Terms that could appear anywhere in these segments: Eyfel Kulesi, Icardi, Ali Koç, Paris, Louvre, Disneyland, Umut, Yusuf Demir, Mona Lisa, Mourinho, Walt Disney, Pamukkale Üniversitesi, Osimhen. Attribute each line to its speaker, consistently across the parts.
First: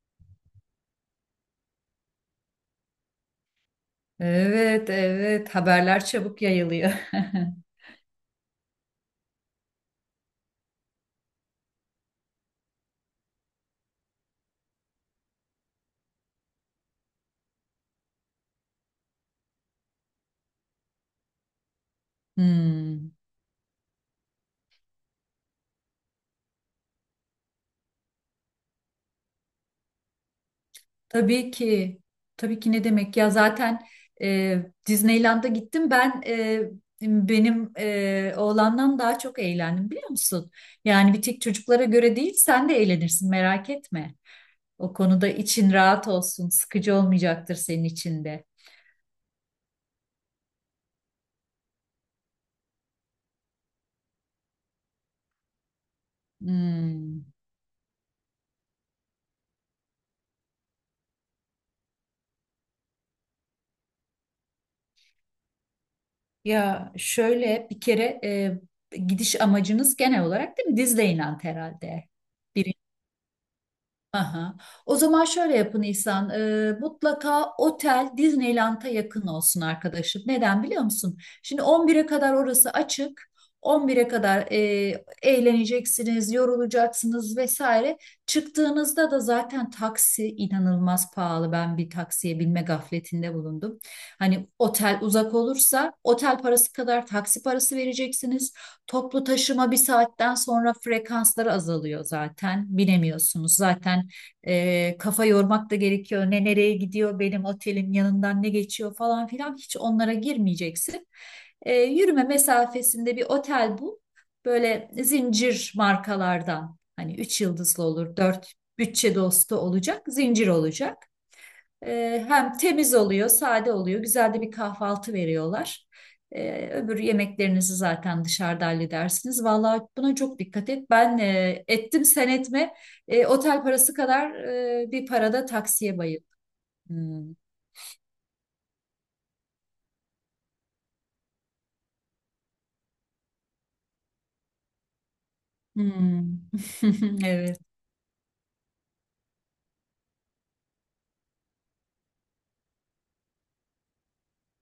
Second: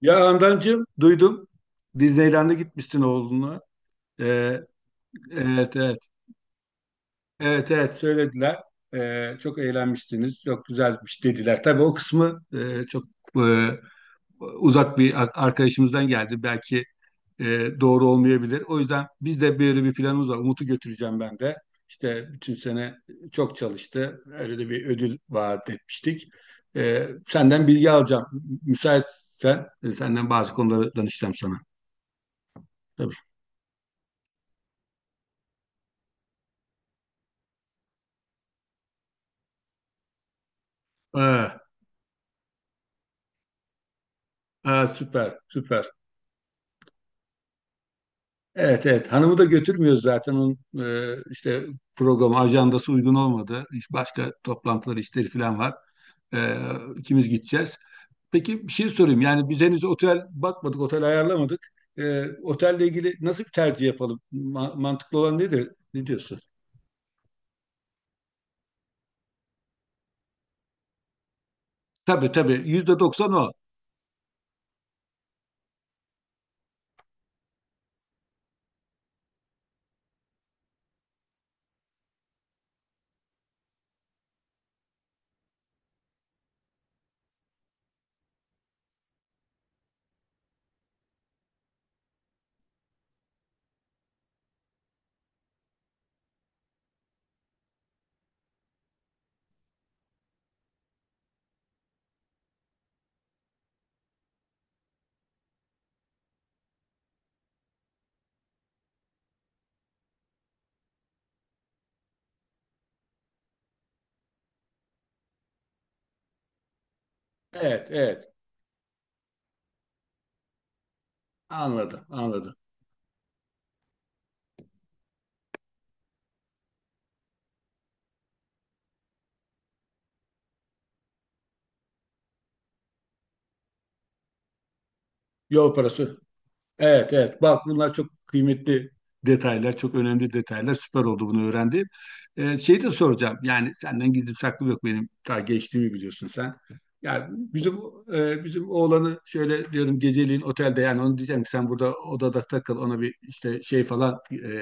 Speaker 1: Ya Handancığım duydum. Disneyland'e gitmişsin oğlunla. Ee,
Speaker 2: Evet, evet.
Speaker 1: evet,
Speaker 2: Haberler
Speaker 1: evet.
Speaker 2: çabuk yayılıyor.
Speaker 1: Evet, evet söylediler. Çok eğlenmişsiniz. Çok güzelmiş dediler. Tabii o kısmı çok e, uzak bir arkadaşımızdan geldi. Belki doğru olmayabilir. O yüzden biz de böyle bir planımız var. Umut'u götüreceğim ben de. İşte bütün sene
Speaker 2: Hmm.
Speaker 1: çok çalıştı. Öyle de bir ödül vaat etmiştik. Senden bilgi alacağım. Müsaitsen senden bazı konuları danışacağım
Speaker 2: Tabii
Speaker 1: sana.
Speaker 2: ki. Tabii ki ne
Speaker 1: Tabii.
Speaker 2: demek ya zaten Disneyland'a gittim ben, benim oğlandan daha çok eğlendim biliyor musun? Yani bir tek
Speaker 1: Ha,
Speaker 2: çocuklara göre değil, sen de eğlenirsin merak etme.
Speaker 1: ha,
Speaker 2: O konuda
Speaker 1: süper,
Speaker 2: için
Speaker 1: süper.
Speaker 2: rahat olsun, sıkıcı olmayacaktır senin için de.
Speaker 1: Evet, evet. Hanımı da götürmüyoruz zaten. Onun işte programı, ajandası uygun olmadı. Başka toplantılar, işleri falan var. E,
Speaker 2: Hmm.
Speaker 1: ikimiz gideceğiz. Peki bir şey sorayım. Yani biz henüz otel bakmadık, otel ayarlamadık. Otelle ilgili nasıl bir tercih yapalım? Mantıklı olan nedir? Ne diyorsun?
Speaker 2: Ya şöyle bir kere gidiş amacınız genel olarak değil mi? Disneyland herhalde.
Speaker 1: Tabii, tabii. %90 o.
Speaker 2: Aha. O zaman şöyle yapın İhsan. Mutlaka otel Disneyland'a yakın olsun arkadaşım. Neden biliyor musun? Şimdi 11'e kadar orası açık. 11'e kadar eğleneceksiniz, yorulacaksınız vesaire. Çıktığınızda da zaten taksi inanılmaz pahalı. Ben bir taksiye binme gafletinde bulundum. Hani otel uzak olursa otel parası kadar taksi parası vereceksiniz. Toplu taşıma bir saatten sonra frekansları azalıyor zaten. Binemiyorsunuz zaten, kafa yormak da gerekiyor. Ne nereye gidiyor, benim otelin yanından ne geçiyor falan filan, hiç onlara girmeyeceksin. Yürüme mesafesinde bir otel bul. Böyle zincir markalardan, hani 3 yıldızlı
Speaker 1: Evet,
Speaker 2: olur,
Speaker 1: evet.
Speaker 2: dört, bütçe dostu olacak, zincir olacak.
Speaker 1: Anladım,
Speaker 2: Hem
Speaker 1: anladım.
Speaker 2: temiz oluyor, sade oluyor. Güzel de bir kahvaltı veriyorlar. Öbür yemeklerinizi zaten dışarıda halledersiniz. Vallahi buna çok dikkat et. Ben ettim, sen etme. Otel parası kadar bir parada
Speaker 1: Yol
Speaker 2: taksiye
Speaker 1: parası.
Speaker 2: bayıldım.
Speaker 1: Evet,
Speaker 2: Hmm.
Speaker 1: evet, bak, bunlar çok kıymetli detaylar, çok önemli detaylar, süper oldu bunu öğrendiğim. Şey de soracağım, yani senden gizli saklı yok, benim daha gençliğimi biliyorsun
Speaker 2: Hmm.
Speaker 1: sen. Yani
Speaker 2: Evet.
Speaker 1: bizim bizim oğlanı şöyle diyorum, geceliğin otelde, yani onu diyeceğim ki sen burada odada takıl, ona bir işte şey falan,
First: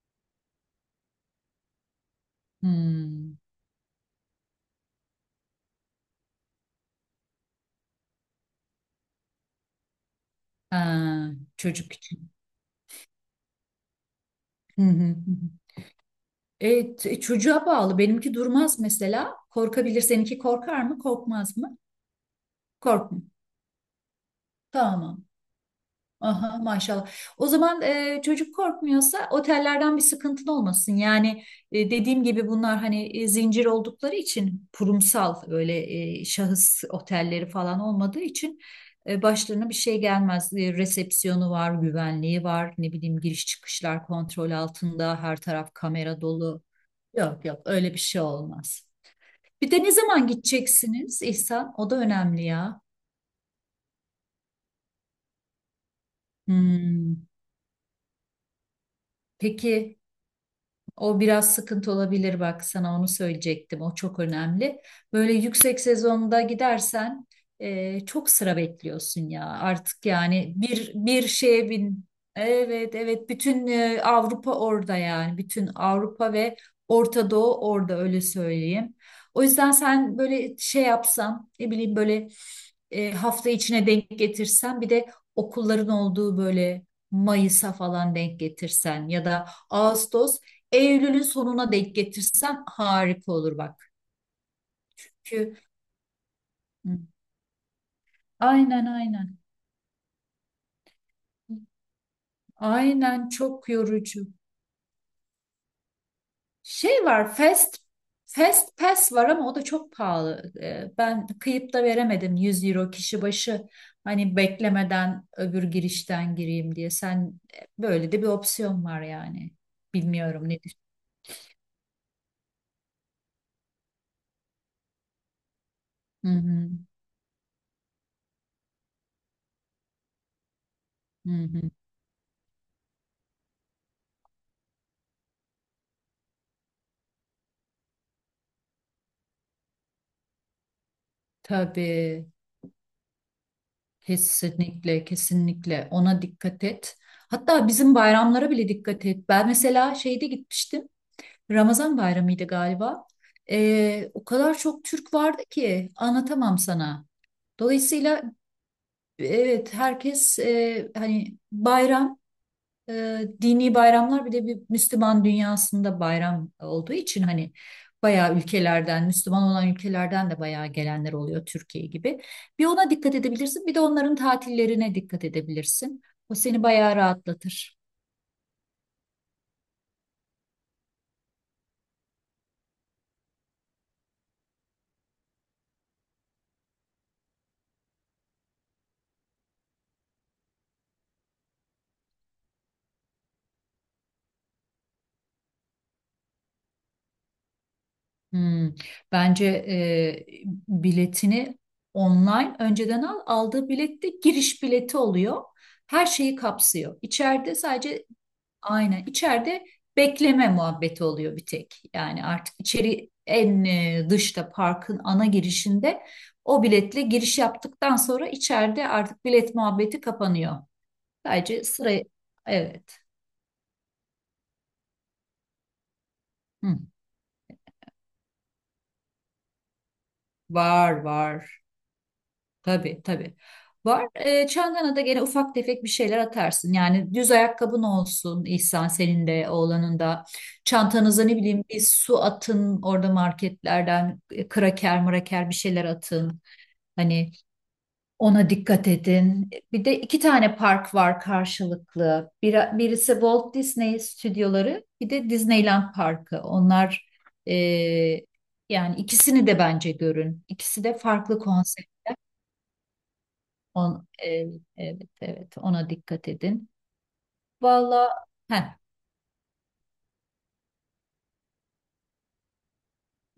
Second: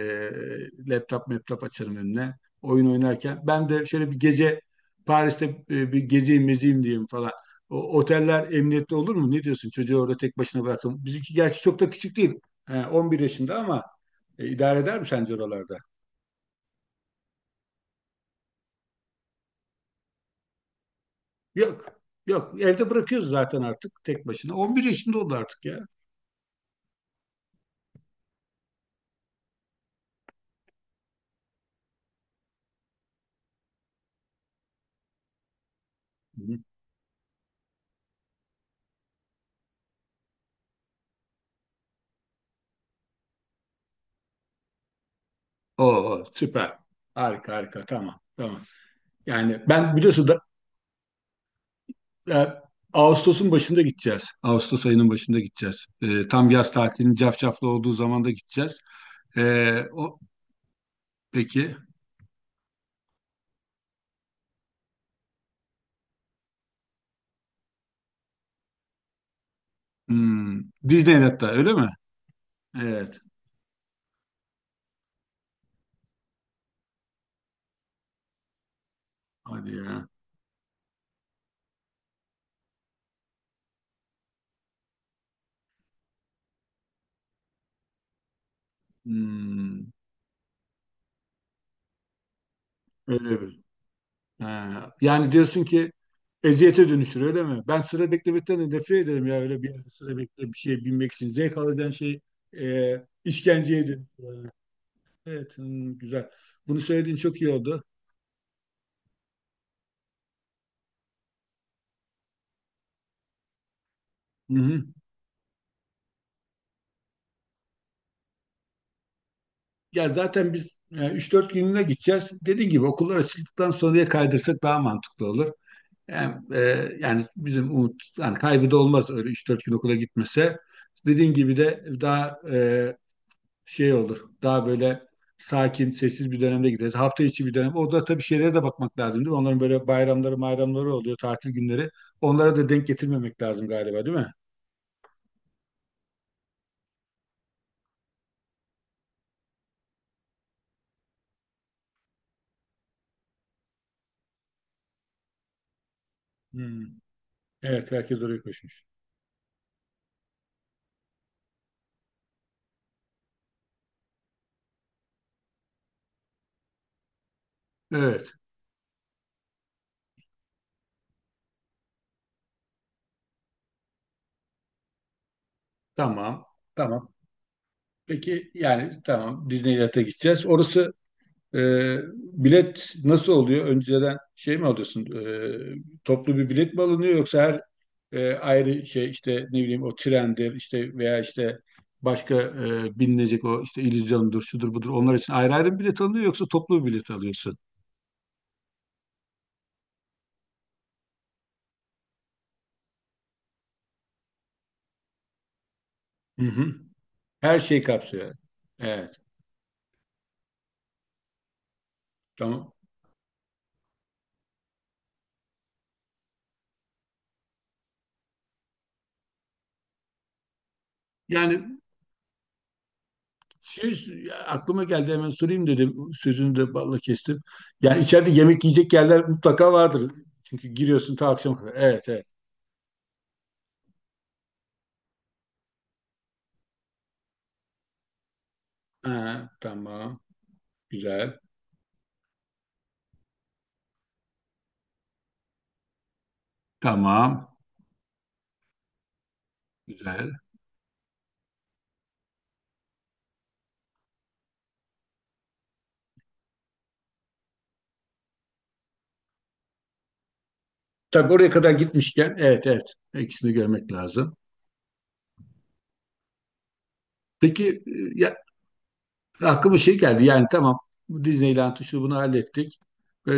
Speaker 1: laptop açarım önüne, oyun
Speaker 2: Hmm.
Speaker 1: oynarken ben de şöyle bir gece Paris'te bir gezeyim mezeyim diyeyim falan. Oteller emniyette olur mu? Ne diyorsun? Çocuğu orada tek başına bıraktım.
Speaker 2: Ha,
Speaker 1: Bizimki gerçi çok da
Speaker 2: çocuk
Speaker 1: küçük
Speaker 2: için.
Speaker 1: değil. He, 11 yaşında ama idare
Speaker 2: Hı hı.
Speaker 1: eder mi
Speaker 2: Hı
Speaker 1: sence
Speaker 2: hı.
Speaker 1: oralarda?
Speaker 2: Çocuğa bağlı. Benimki durmaz mesela. Korkabilir. Seninki korkar mı? Korkmaz mı?
Speaker 1: Yok. Yok. Evde
Speaker 2: Korkmuyor.
Speaker 1: bırakıyoruz zaten artık tek başına. 11 yaşında
Speaker 2: Tamam.
Speaker 1: oldu artık ya.
Speaker 2: Aha, maşallah. O zaman, çocuk korkmuyorsa otellerden bir sıkıntın olmasın. Yani dediğim gibi bunlar hani zincir oldukları için kurumsal, öyle
Speaker 1: Hı hı.
Speaker 2: şahıs otelleri falan olmadığı için başlarına bir şey gelmez. E, resepsiyonu var, güvenliği var, ne bileyim giriş çıkışlar kontrol altında, her taraf kamera
Speaker 1: Oo,
Speaker 2: dolu.
Speaker 1: süper.
Speaker 2: Yok
Speaker 1: Harika,
Speaker 2: yok,
Speaker 1: harika.
Speaker 2: öyle bir
Speaker 1: Tamam.
Speaker 2: şey
Speaker 1: Tamam.
Speaker 2: olmaz.
Speaker 1: Yani
Speaker 2: Bir de ne
Speaker 1: ben
Speaker 2: zaman
Speaker 1: biliyorsun da,
Speaker 2: gideceksiniz İhsan? O da önemli
Speaker 1: e,
Speaker 2: ya.
Speaker 1: Ağustos'un başında gideceğiz. Ağustos ayının başında gideceğiz. Tam yaz tatilinin
Speaker 2: Hmm.
Speaker 1: cafcaflı olduğu zaman da gideceğiz. E,
Speaker 2: Peki.
Speaker 1: o,
Speaker 2: O biraz
Speaker 1: peki.
Speaker 2: sıkıntı olabilir, bak sana onu söyleyecektim. O çok önemli. Böyle yüksek sezonda gidersen çok sıra bekliyorsun ya artık, yani
Speaker 1: Hmm,
Speaker 2: bir
Speaker 1: Disneyland'da
Speaker 2: şeye
Speaker 1: öyle mi?
Speaker 2: bin. Evet
Speaker 1: Evet.
Speaker 2: evet, bütün Avrupa orada, yani bütün Avrupa ve Orta Doğu orada, öyle söyleyeyim. O yüzden
Speaker 1: Hadi ya.
Speaker 2: sen böyle şey yapsan, ne bileyim, böyle hafta içine denk getirsen, bir de okulların olduğu, böyle Mayıs'a falan denk getirsen ya da
Speaker 1: Hmm,
Speaker 2: Ağustos Eylül'ün sonuna denk getirsem harika
Speaker 1: Öyle
Speaker 2: olur
Speaker 1: bir.
Speaker 2: bak.
Speaker 1: Ha, yani
Speaker 2: Çünkü
Speaker 1: diyorsun ki eziyete
Speaker 2: Hı.
Speaker 1: dönüşür öyle mi? Ben sıra beklemekten de
Speaker 2: Aynen
Speaker 1: nefret ederim ya,
Speaker 2: aynen.
Speaker 1: öyle bir yerde sıra bekle bir şeye binmek için. Zevk alacağın şey e,
Speaker 2: Aynen, çok
Speaker 1: işkenceye
Speaker 2: yorucu.
Speaker 1: dönüşür. Evet, güzel. Bunu
Speaker 2: Şey
Speaker 1: söylediğin
Speaker 2: var,
Speaker 1: çok iyi
Speaker 2: fast
Speaker 1: oldu.
Speaker 2: fast pass var ama o da çok pahalı. Ben kıyıp da veremedim, 100 euro kişi başı. Hani
Speaker 1: Hı-hı.
Speaker 2: beklemeden öbür girişten gireyim diye. Sen, böyle de bir opsiyon var yani.
Speaker 1: Ya
Speaker 2: Bilmiyorum
Speaker 1: zaten
Speaker 2: nedir.
Speaker 1: biz 3-4 günlüğüne gideceğiz. Dediğim gibi okullar açıldıktan sonraya kaydırsak daha mantıklı olur.
Speaker 2: Hı
Speaker 1: Hem,
Speaker 2: hı.
Speaker 1: yani bizim umut, yani kaybı da olmaz öyle 3-4 gün okula gitmese.
Speaker 2: Hı
Speaker 1: Dediğin gibi
Speaker 2: hı.
Speaker 1: de daha şey olur. Daha böyle sakin, sessiz bir dönemde gideriz. Hafta içi bir dönem. Orada tabii şeylere de bakmak lazım, değil mi? Onların böyle bayramları, bayramları oluyor, tatil günleri.
Speaker 2: Tabii.
Speaker 1: Onlara da denk getirmemek lazım galiba, değil mi?
Speaker 2: Kesinlikle, kesinlikle ona dikkat et. Hatta bizim bayramlara bile dikkat et. Ben mesela şeyde gitmiştim. Ramazan bayramıydı galiba. O kadar çok Türk vardı ki anlatamam
Speaker 1: Hmm.
Speaker 2: sana.
Speaker 1: Evet, herkes
Speaker 2: Dolayısıyla
Speaker 1: oraya koşmuş.
Speaker 2: evet, herkes hani bayram, dini bayramlar, bir de bir Müslüman dünyasında bayram olduğu için hani
Speaker 1: Evet,
Speaker 2: bayağı ülkelerden, Müslüman olan ülkelerden de bayağı gelenler oluyor Türkiye gibi. Bir ona dikkat edebilirsin, bir de onların tatillerine dikkat edebilirsin. O
Speaker 1: tamam.
Speaker 2: seni bayağı
Speaker 1: Tamam.
Speaker 2: rahatlatır.
Speaker 1: Peki, yani tamam, Disneyland'e gideceğiz. Orası. Bilet nasıl oluyor? Önceden şey mi alıyorsun? Toplu bir bilet mi alınıyor, yoksa her ayrı şey, işte ne bileyim, o trendir işte, veya işte başka binilecek o, işte illüzyondur, şudur budur, onlar için ayrı ayrı mı bilet alınıyor, yoksa toplu bir bilet alıyorsun?
Speaker 2: Hmm. Bence biletini online önceden al. Aldığı bilet de giriş bileti oluyor. Her şeyi
Speaker 1: Hı hı.
Speaker 2: kapsıyor. İçeride
Speaker 1: Her şey
Speaker 2: sadece
Speaker 1: kapsıyor, yani.
Speaker 2: Aynen.
Speaker 1: Evet,
Speaker 2: İçeride bekleme muhabbeti oluyor bir tek. Yani artık
Speaker 1: tamam.
Speaker 2: içeri en dışta, parkın ana girişinde o biletle giriş yaptıktan sonra içeride artık bilet muhabbeti kapanıyor. Sadece
Speaker 1: Yani
Speaker 2: sıraya evet.
Speaker 1: şey aklıma geldi, hemen sorayım dedim. Sözünü de
Speaker 2: Hı.
Speaker 1: balla kestim. Yani içeride yemek yiyecek yerler mutlaka vardır. Çünkü
Speaker 2: Var
Speaker 1: giriyorsun ta
Speaker 2: var.
Speaker 1: akşama kadar. Evet, evet.
Speaker 2: Tabii tabii. Var. E, çantana da gene ufak tefek bir şeyler atarsın. Yani düz ayakkabın olsun İhsan, senin de
Speaker 1: Ha,
Speaker 2: oğlanın
Speaker 1: tamam.
Speaker 2: da. Çantanıza, ne
Speaker 1: Güzel.
Speaker 2: bileyim, bir su atın, orada marketlerden kraker mraker bir şeyler atın. Hani
Speaker 1: Tamam.
Speaker 2: ona dikkat edin. Bir de iki
Speaker 1: Güzel.
Speaker 2: tane park var karşılıklı. Birisi Walt Disney stüdyoları, bir de Disneyland Parkı. Onlar, e, yani ikisini de bence görün. İkisi de
Speaker 1: Tabii
Speaker 2: farklı
Speaker 1: oraya kadar
Speaker 2: konsept.
Speaker 1: gitmişken, evet, evet, ikisini görmek
Speaker 2: On, e,
Speaker 1: lazım.
Speaker 2: evet evet, ona dikkat edin.
Speaker 1: Peki
Speaker 2: Valla,
Speaker 1: ya,
Speaker 2: heh,
Speaker 1: aklıma şey geldi, yani tamam, bu Disneyland'ı şu bunu hallettik.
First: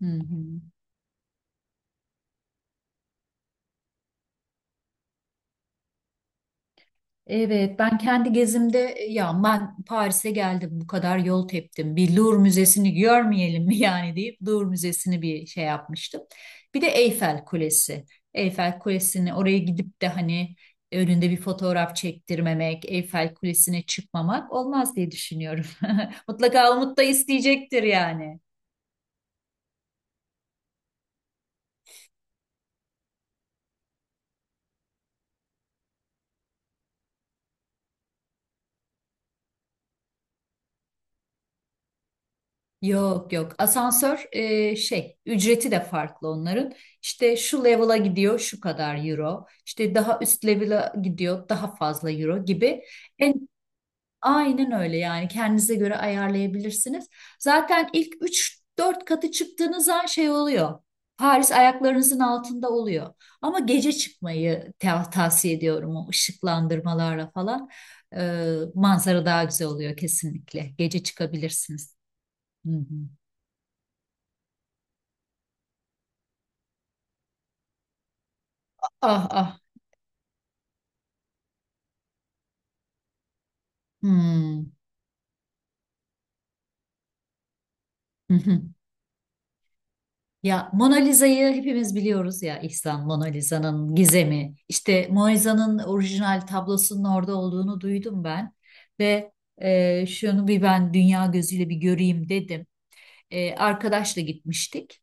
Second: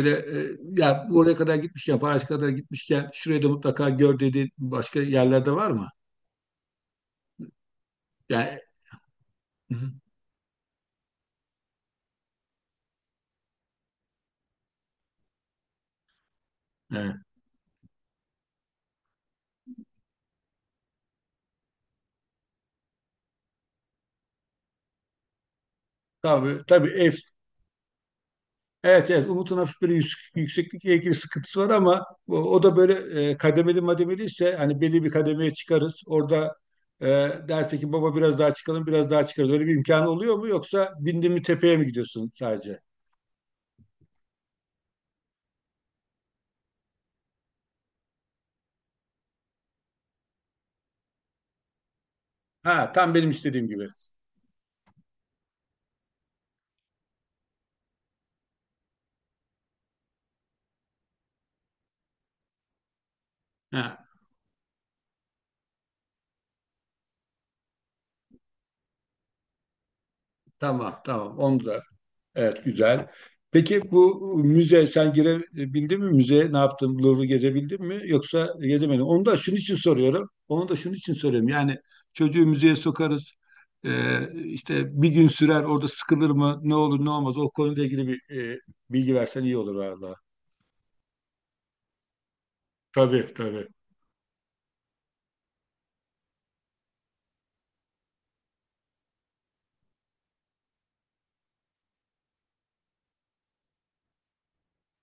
Speaker 2: hı hı.
Speaker 1: ya, oraya kadar gitmişken, Paris kadar gitmişken, şurayı da mutlaka gör dediğin başka yerlerde var mı?
Speaker 2: Evet, ben kendi
Speaker 1: Yani.
Speaker 2: gezimde, ya
Speaker 1: Hı
Speaker 2: ben
Speaker 1: hı.
Speaker 2: Paris'e geldim bu kadar yol teptim, bir Louvre Müzesi'ni görmeyelim mi yani deyip Louvre Müzesi'ni bir şey yapmıştım. Bir de
Speaker 1: Evet.
Speaker 2: Eyfel Kulesi. Eyfel Kulesi'ni oraya gidip de hani önünde bir fotoğraf çektirmemek, Eyfel Kulesi'ne çıkmamak olmaz diye düşünüyorum.
Speaker 1: Tabii,
Speaker 2: Mutlaka
Speaker 1: tabii.
Speaker 2: Umut da isteyecektir yani.
Speaker 1: Evet, evet, Umut'un hafif böyle yükseklikle ilgili sıkıntısı var, ama o da böyle kademeli mademeli ise hani belli bir kademeye çıkarız. Orada e, derse ki baba biraz daha çıkalım, biraz daha çıkarız. Öyle bir imkanı oluyor mu, yoksa bindin mi, tepeye mi gidiyorsun sadece?
Speaker 2: Yok yok, asansör şey ücreti de farklı onların, işte şu level'a gidiyor şu kadar euro, işte daha üst level'a gidiyor daha fazla euro gibi,
Speaker 1: Ha, tam benim
Speaker 2: en
Speaker 1: istediğim gibi.
Speaker 2: aynen öyle, yani kendinize göre ayarlayabilirsiniz. Zaten ilk üç dört katı çıktığınız an şey oluyor, Paris ayaklarınızın altında oluyor. Ama gece
Speaker 1: Ha,
Speaker 2: çıkmayı tavsiye ediyorum, o ışıklandırmalarla falan. Manzara daha güzel oluyor, kesinlikle
Speaker 1: tamam,
Speaker 2: gece
Speaker 1: tamam, onu da.
Speaker 2: çıkabilirsiniz.
Speaker 1: Evet,
Speaker 2: Hı
Speaker 1: güzel.
Speaker 2: hı.
Speaker 1: Peki bu müze, sen girebildin mi? Müzeye ne yaptın? Louvre'u gezebildin mi? Yoksa gezemedin. Onu
Speaker 2: Ah
Speaker 1: da şunun
Speaker 2: ah.
Speaker 1: için soruyorum. Onu da şunun için soruyorum. Yani çocuğu müzeye sokarız.
Speaker 2: Hmm.
Speaker 1: İşte bir gün sürer orada, sıkılır mı? Ne olur ne olmaz? O konuyla ilgili
Speaker 2: Hı
Speaker 1: bir
Speaker 2: hı.
Speaker 1: bilgi versen iyi olur valla.
Speaker 2: Ya Mona Lisa'yı hepimiz biliyoruz ya İhsan, Mona
Speaker 1: Tabii, tabii.
Speaker 2: Lisa'nın gizemi. İşte Mona Lisa'nın orijinal tablosunun orada olduğunu duydum ben ve şunu bir ben dünya gözüyle bir göreyim dedim. E, arkadaşla gitmiştik.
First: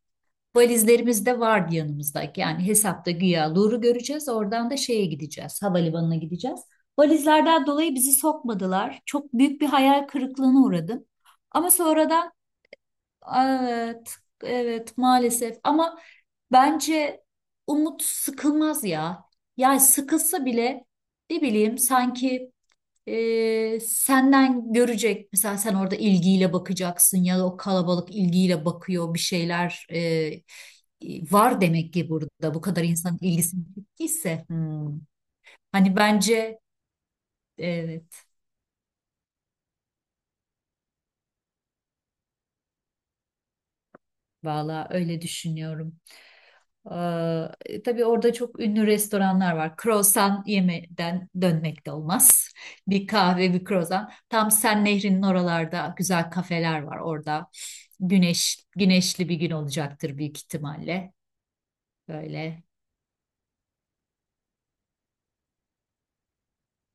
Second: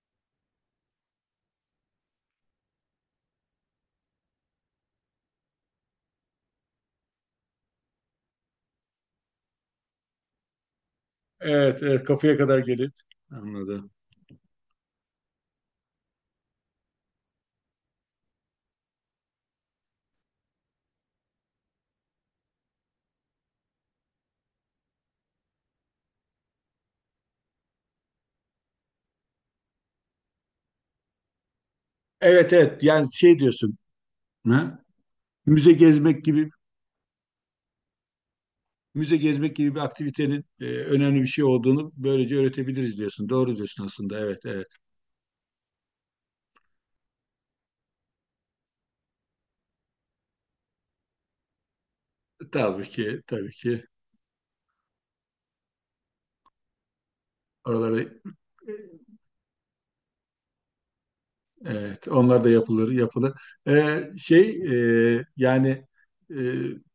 Speaker 2: Valizlerimiz de vardı yanımızdaki. Yani hesapta güya Louvre'u göreceğiz. Oradan da şeye gideceğiz. Havalimanına gideceğiz. Valizlerden dolayı bizi sokmadılar. Çok büyük bir hayal kırıklığına uğradım. Ama
Speaker 1: Evet, evet,
Speaker 2: sonradan,
Speaker 1: kapıya kadar gelip. Anladım.
Speaker 2: evet, evet maalesef. Ama bence Umut sıkılmaz ya. Yani sıkılsa bile, ne bileyim, sanki senden görecek. Mesela sen orada ilgiyle bakacaksın ya da o kalabalık ilgiyle bakıyor, bir şeyler var demek ki
Speaker 1: Evet,
Speaker 2: burada, bu kadar
Speaker 1: evet, yani
Speaker 2: insanın
Speaker 1: şey
Speaker 2: ilgisini
Speaker 1: diyorsun.
Speaker 2: çektiyse.
Speaker 1: Ha?
Speaker 2: Hmm.
Speaker 1: Müze
Speaker 2: Hani
Speaker 1: gezmek gibi
Speaker 2: bence evet,
Speaker 1: Müze gezmek gibi bir aktivitenin önemli bir şey olduğunu böylece öğretebiliriz diyorsun. Doğru diyorsun aslında. Evet, evet.
Speaker 2: valla öyle düşünüyorum. Tabii orada çok ünlü restoranlar var. Croissant yemeden dönmek de olmaz.
Speaker 1: Tabii
Speaker 2: Bir
Speaker 1: ki, tabii
Speaker 2: kahve, bir
Speaker 1: ki.
Speaker 2: croissant. Tam Sen Nehri'nin oralarda güzel kafeler var orada.
Speaker 1: Oraları.
Speaker 2: Güneş, güneşli bir gün olacaktır büyük ihtimalle.
Speaker 1: Evet, onlar da
Speaker 2: Böyle.
Speaker 1: yapılır, yapılır. Şey, yani, e,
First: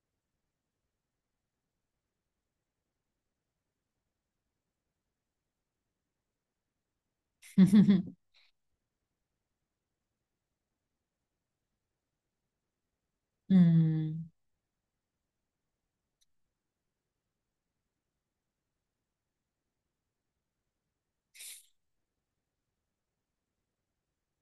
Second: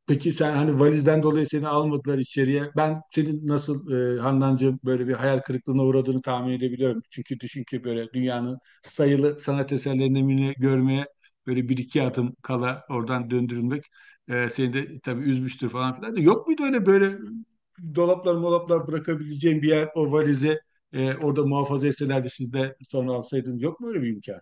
Speaker 1: peki sen hani valizden dolayı seni almadılar içeriye. Ben senin nasıl, Handancığım, böyle bir hayal kırıklığına uğradığını tahmin edebiliyorum. Çünkü düşün ki böyle dünyanın sayılı sanat eserlerini mi görmeye böyle bir iki adım kala oradan döndürülmek
Speaker 2: Hmm.
Speaker 1: seni de tabii üzmüştür falan filan. Da. Yok muydu öyle, böyle dolaplar molaplar bırakabileceğin bir yer, o valize orada muhafaza etselerdi, siz de sonra alsaydınız, yok mu öyle bir imkan?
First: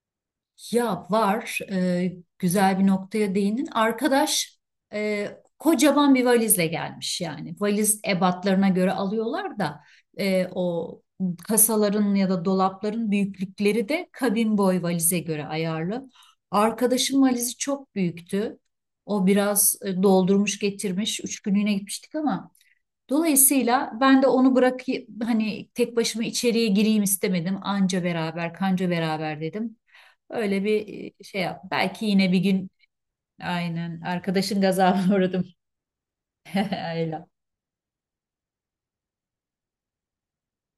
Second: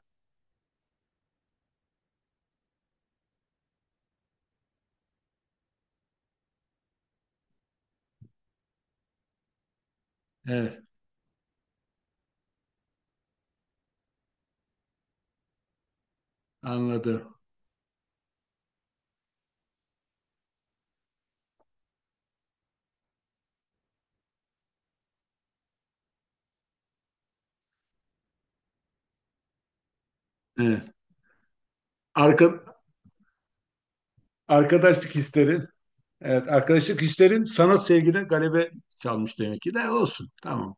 Speaker 2: Ya var, güzel bir noktaya değindin. Arkadaş, e, kocaman bir valizle gelmiş yani. Valiz ebatlarına göre alıyorlar da
Speaker 1: Evet,
Speaker 2: o kasaların ya da dolapların büyüklükleri de kabin boy valize göre ayarlı. Arkadaşın
Speaker 1: anladım.
Speaker 2: valizi çok büyüktü. O biraz doldurmuş getirmiş. Üç günlüğüne gitmiştik ama. Dolayısıyla ben de onu bırak hani tek başıma içeriye gireyim istemedim. Anca beraber, kanca beraber dedim. Öyle
Speaker 1: Evet.
Speaker 2: bir şey yap. Belki yine bir
Speaker 1: Arka,
Speaker 2: gün aynen arkadaşın
Speaker 1: Arkadaşlık
Speaker 2: gazabına uğradım.
Speaker 1: hislerin, evet, arkadaşlık
Speaker 2: Ayla.
Speaker 1: hislerin sanat sevgine galebe çalmış demek ki, de olsun. Tamam.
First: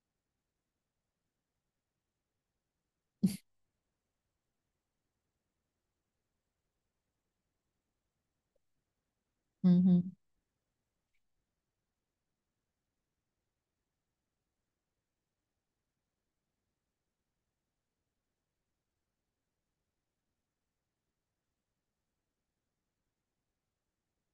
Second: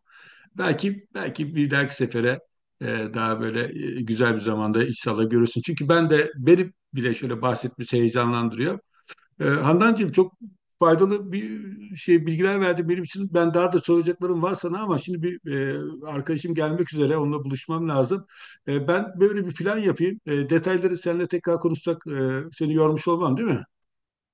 Speaker 1: Belki, belki bir dahaki sefere e, daha böyle güzel bir zamanda inşallah görürsün. Çünkü ben de, beni bile şöyle bahsetmesi heyecanlandırıyor.
Speaker 2: Hı hı.
Speaker 1: Handancığım, çok faydalı bir şey bilgiler verdin benim için. Ben daha da soracaklarım var sana, ama şimdi bir arkadaşım gelmek üzere, onunla buluşmam lazım. Ben böyle bir plan yapayım. Detayları seninle tekrar konuşsak, seni yormuş olmam, değil mi?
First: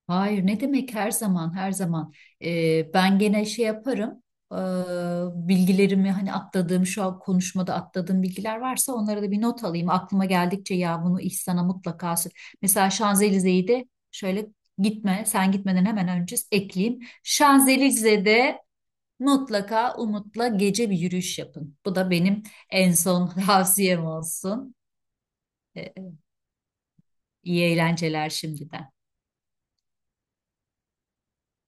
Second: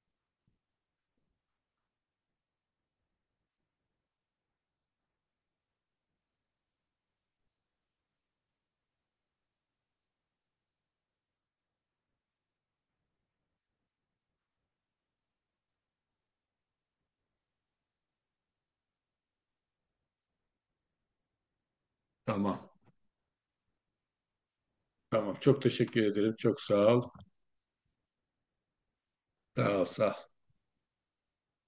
Speaker 2: Hayır, ne demek, her zaman. Ben gene şey yaparım, Ee, bilgilerimi, hani atladığım şu an konuşmada atladığım bilgiler varsa onlara da bir not alayım aklıma geldikçe, ya bunu İhsan'a mutlaka mesela Şanzelize'yi de şöyle gitme, sen gitmeden hemen önce ekleyeyim, Şanzelize'de mutlaka Umut'la gece bir yürüyüş yapın, bu da benim
Speaker 1: Tamam.
Speaker 2: en son tavsiyem olsun.
Speaker 1: Tamam. Çok teşekkür
Speaker 2: Ee,
Speaker 1: ederim. Çok sağ ol.
Speaker 2: iyi eğlenceler şimdiden.
Speaker 1: Sağ ol. Sağ ol.